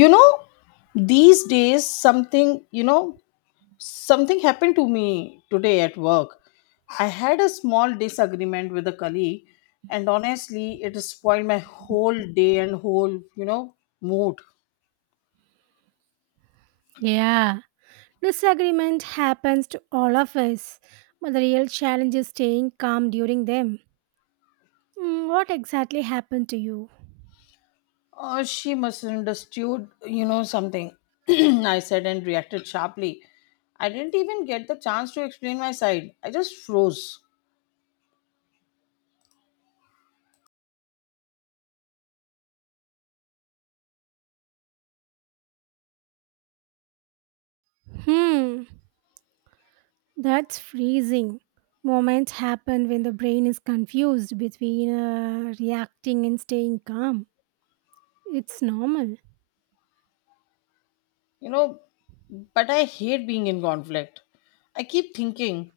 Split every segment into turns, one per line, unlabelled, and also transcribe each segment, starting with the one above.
you know these days, something you know something happened to me today at work. I had a small disagreement with a colleague, and honestly it spoiled my whole day and whole mood.
Yeah, disagreement happens to all of us, but the real challenge is staying calm during them. Hmm, what exactly happened to you?
Oh, she misunderstood something I said and reacted sharply. I didn't even get the chance to explain my side. I just froze.
Hmm, that's freezing. Moments happen when the brain is confused between reacting and staying calm. It's normal.
You know, but I hate being in conflict. I keep thinking,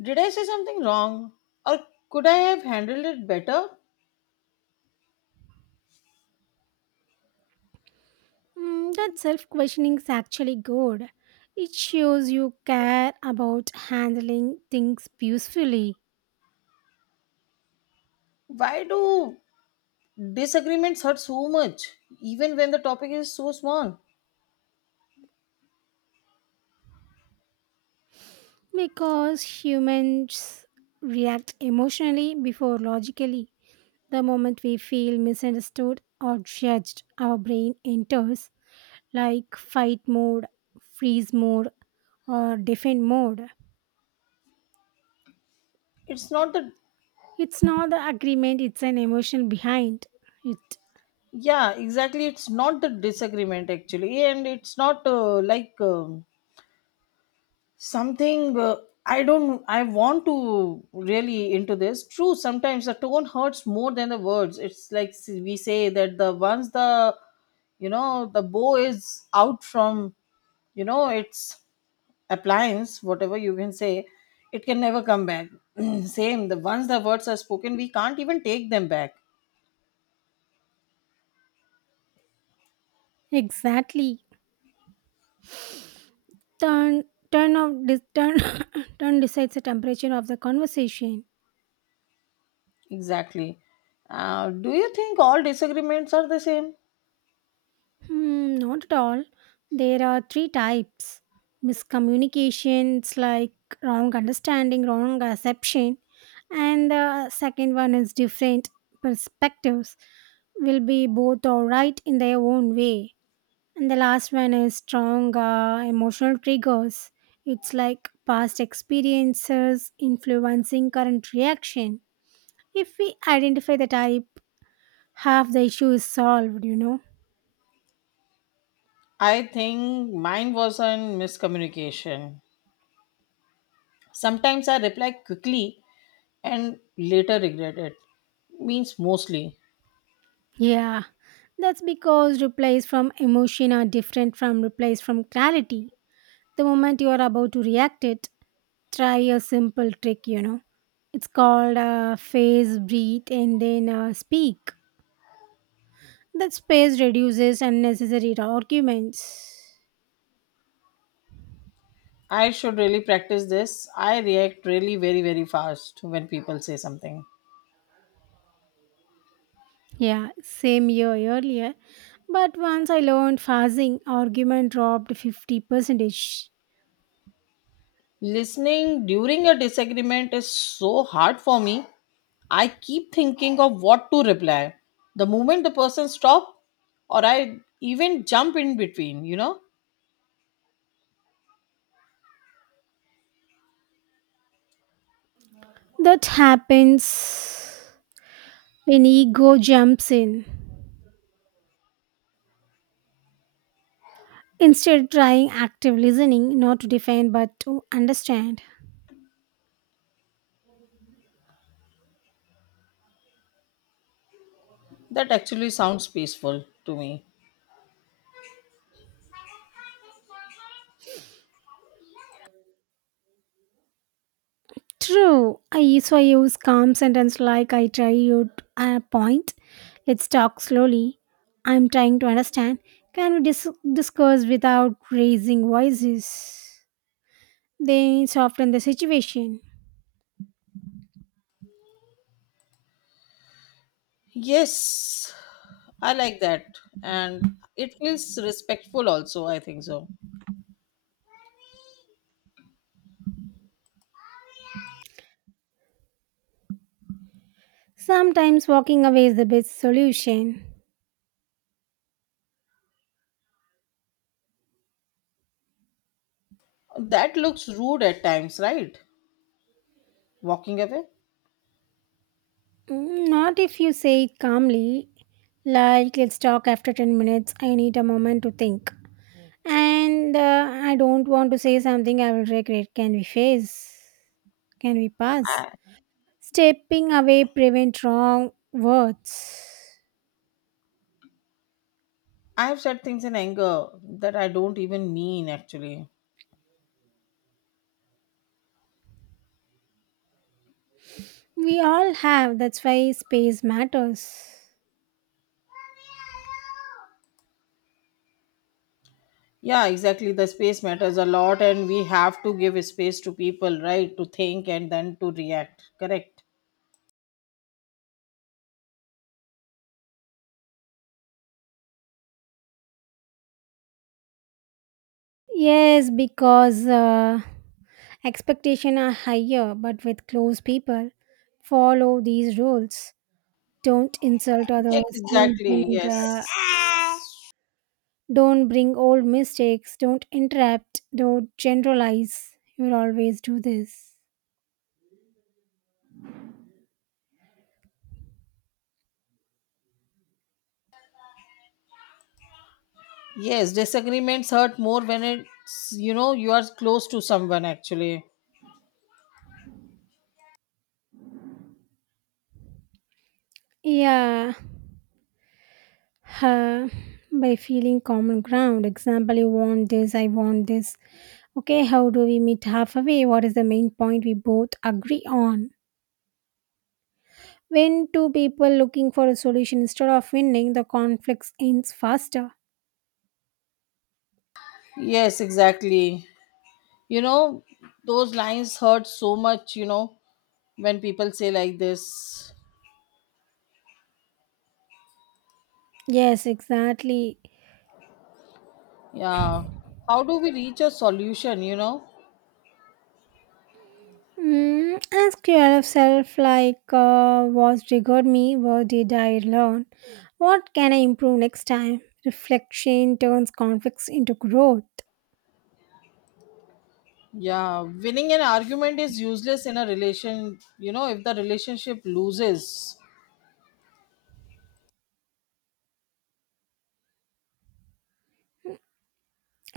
did I say something wrong? Or could I have handled it better?
Hmm, that self questioning is actually good. It shows you care about handling things peacefully.
Why do disagreements hurt so much, even when the topic is so small?
Because humans react emotionally before logically. The moment we feel misunderstood or judged, our brain enters like fight mode, freeze mode, or defend mode.
It's not the,
It's not the agreement, it's an emotion behind it.
Yeah, exactly. It's not the disagreement actually, and it's not like, something, I don't I want to really into this, true. Sometimes the tone hurts more than the words. It's like, we say that the once the the bow is out from its appliance, whatever you can say. It can never come back. Same, the once the words are spoken, we can't even take them back.
Exactly. Turn turn of dis turn turn decides the temperature of the conversation.
Exactly. Do you think all disagreements are the same?
Hmm, not at all. There are three types miscommunications, like wrong understanding, wrong assumption, and the second one is different perspectives, will be both all right in their own way. And the last one is strong emotional triggers. It's like past experiences influencing current reaction. If we identify the type, half the issue is solved,
I think mine was on miscommunication. Sometimes I reply quickly and later regret it. Means mostly.
Yeah, that's because replies from emotion are different from replies from clarity. The moment you are about to react it, try a simple trick, It's called phase breathe and then speak. That space reduces unnecessary arguments.
I should really practice this. I react really very, very fast when people say something.
Yeah, same year earlier. But once I learned phasing, argument dropped 50 percentage.
Listening during a disagreement is so hard for me. I keep thinking of what to reply. The moment the person stops, or I even jump in between, you know,
That happens when ego jumps in. Instead, trying active listening, not to defend but to understand.
That actually sounds peaceful to me.
True. I used to use calm sentence like I try you a point. Let's talk slowly. I'm trying to understand. Can we dis- discuss without raising voices? They soften the situation.
Yes, I like that. And it feels respectful also, I think so.
Sometimes walking away is the best solution.
That looks rude at times, right? Walking away.
Mm, not if you say it calmly, like let's talk after 10 minutes. I need a moment to think. And I don't want to say something I will regret. Can we face? Can we pass?
I,
Stepping away prevent wrong words.
I have said things in anger that I don't even mean actually.
We all have. That's why space matters.
Yeah, exactly. The space matters a lot, and we have to give space to people, right? To think and then to react. Correct.
Yes, because expectations are higher, but with close people, follow these rules. Don't insult
Yes,
others. Don't
exactly.
bring.
Yes.
Don't bring old mistakes. Don't interrupt. Don't generalize. You will always do this.
Yes, disagreements hurt more when it's, you are close to someone actually.
Yeah, uh, by feeling common ground. Example, you want this, I want this. Okay, how do we meet halfway? What is the main point we both agree on? When two people looking for a solution instead of winning, the conflicts ends faster.
Yes, exactly. you know those lines hurt so much when people say like this.
Yes, exactly.
Yeah, how do we reach a solution?
Mm, ask yourself like, what triggered me? What did I learn? What can I improve next time? Reflection turns conflicts into growth.
Yeah, winning an argument is useless in a relation if the relationship loses.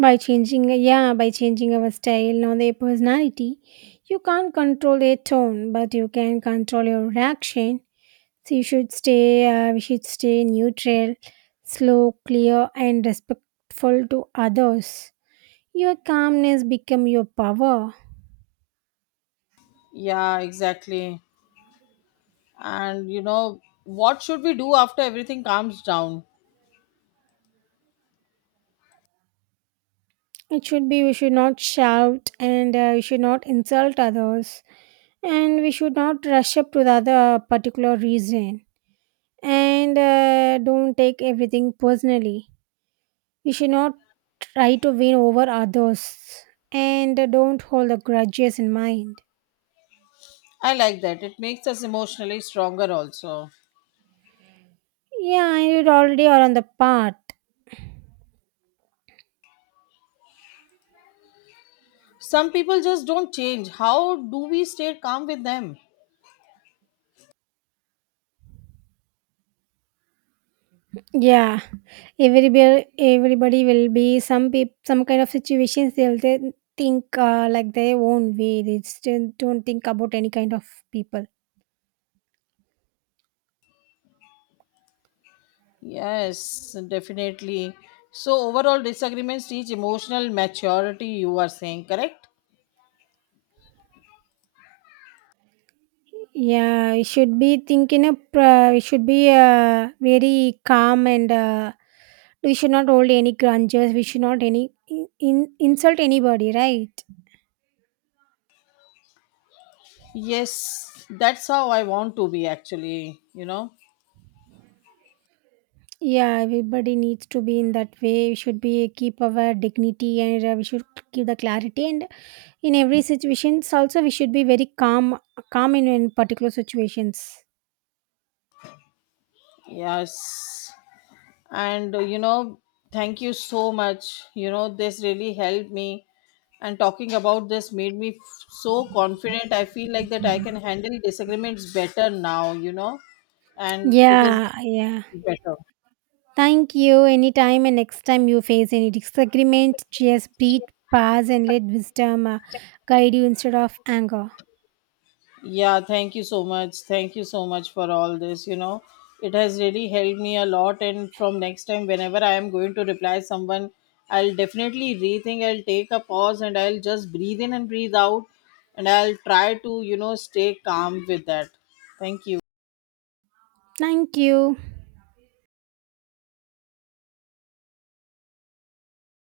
By changing, yeah, by changing our style or their personality, you can't control their tone, but you can control your reaction. So we should stay neutral, slow, clear, and respectful to others. Your calmness become your power.
Yeah, exactly. And, what should we do after everything calms down?
It should be we should not shout and we should not insult others, and we should not rush up to the other particular reason. And don't take everything personally. We should not try to win over others and don't hold the grudges in mind.
I like that. It makes us emotionally stronger also.
Yeah, you already are on the path.
Some people just don't change. How do we stay calm with them?
Yeah, everybody will be some kind of situations think like their own way. They still don't think about any kind of people.
Yes, definitely. So, overall, disagreements teach emotional maturity, you are saying, correct?
Yeah, we should be very calm and we should not hold any grudges. We should not insult anybody, right?
Yes, that's how I want to be actually.
Yeah, everybody needs to be in that way. We should be keep our dignity and we should keep the clarity. And in every situations, also we should be very calm in particular situations.
Yes. And, thank you so much. This really helped me. And talking about this made me so confident. I feel like that I can handle disagreements better now, and it
Yeah,
is
yeah.
better.
Thank you. Anytime and next time you face any disagreement, just breathe, pause, and let wisdom guide you instead of anger.
Yeah, thank you so much. Thank you so much for all this. It has really helped me a lot. And from next time, whenever I am going to reply someone, I'll definitely rethink. I'll take a pause, and I'll just breathe in and breathe out. And I'll try to stay calm with that. Thank you.
Thank you.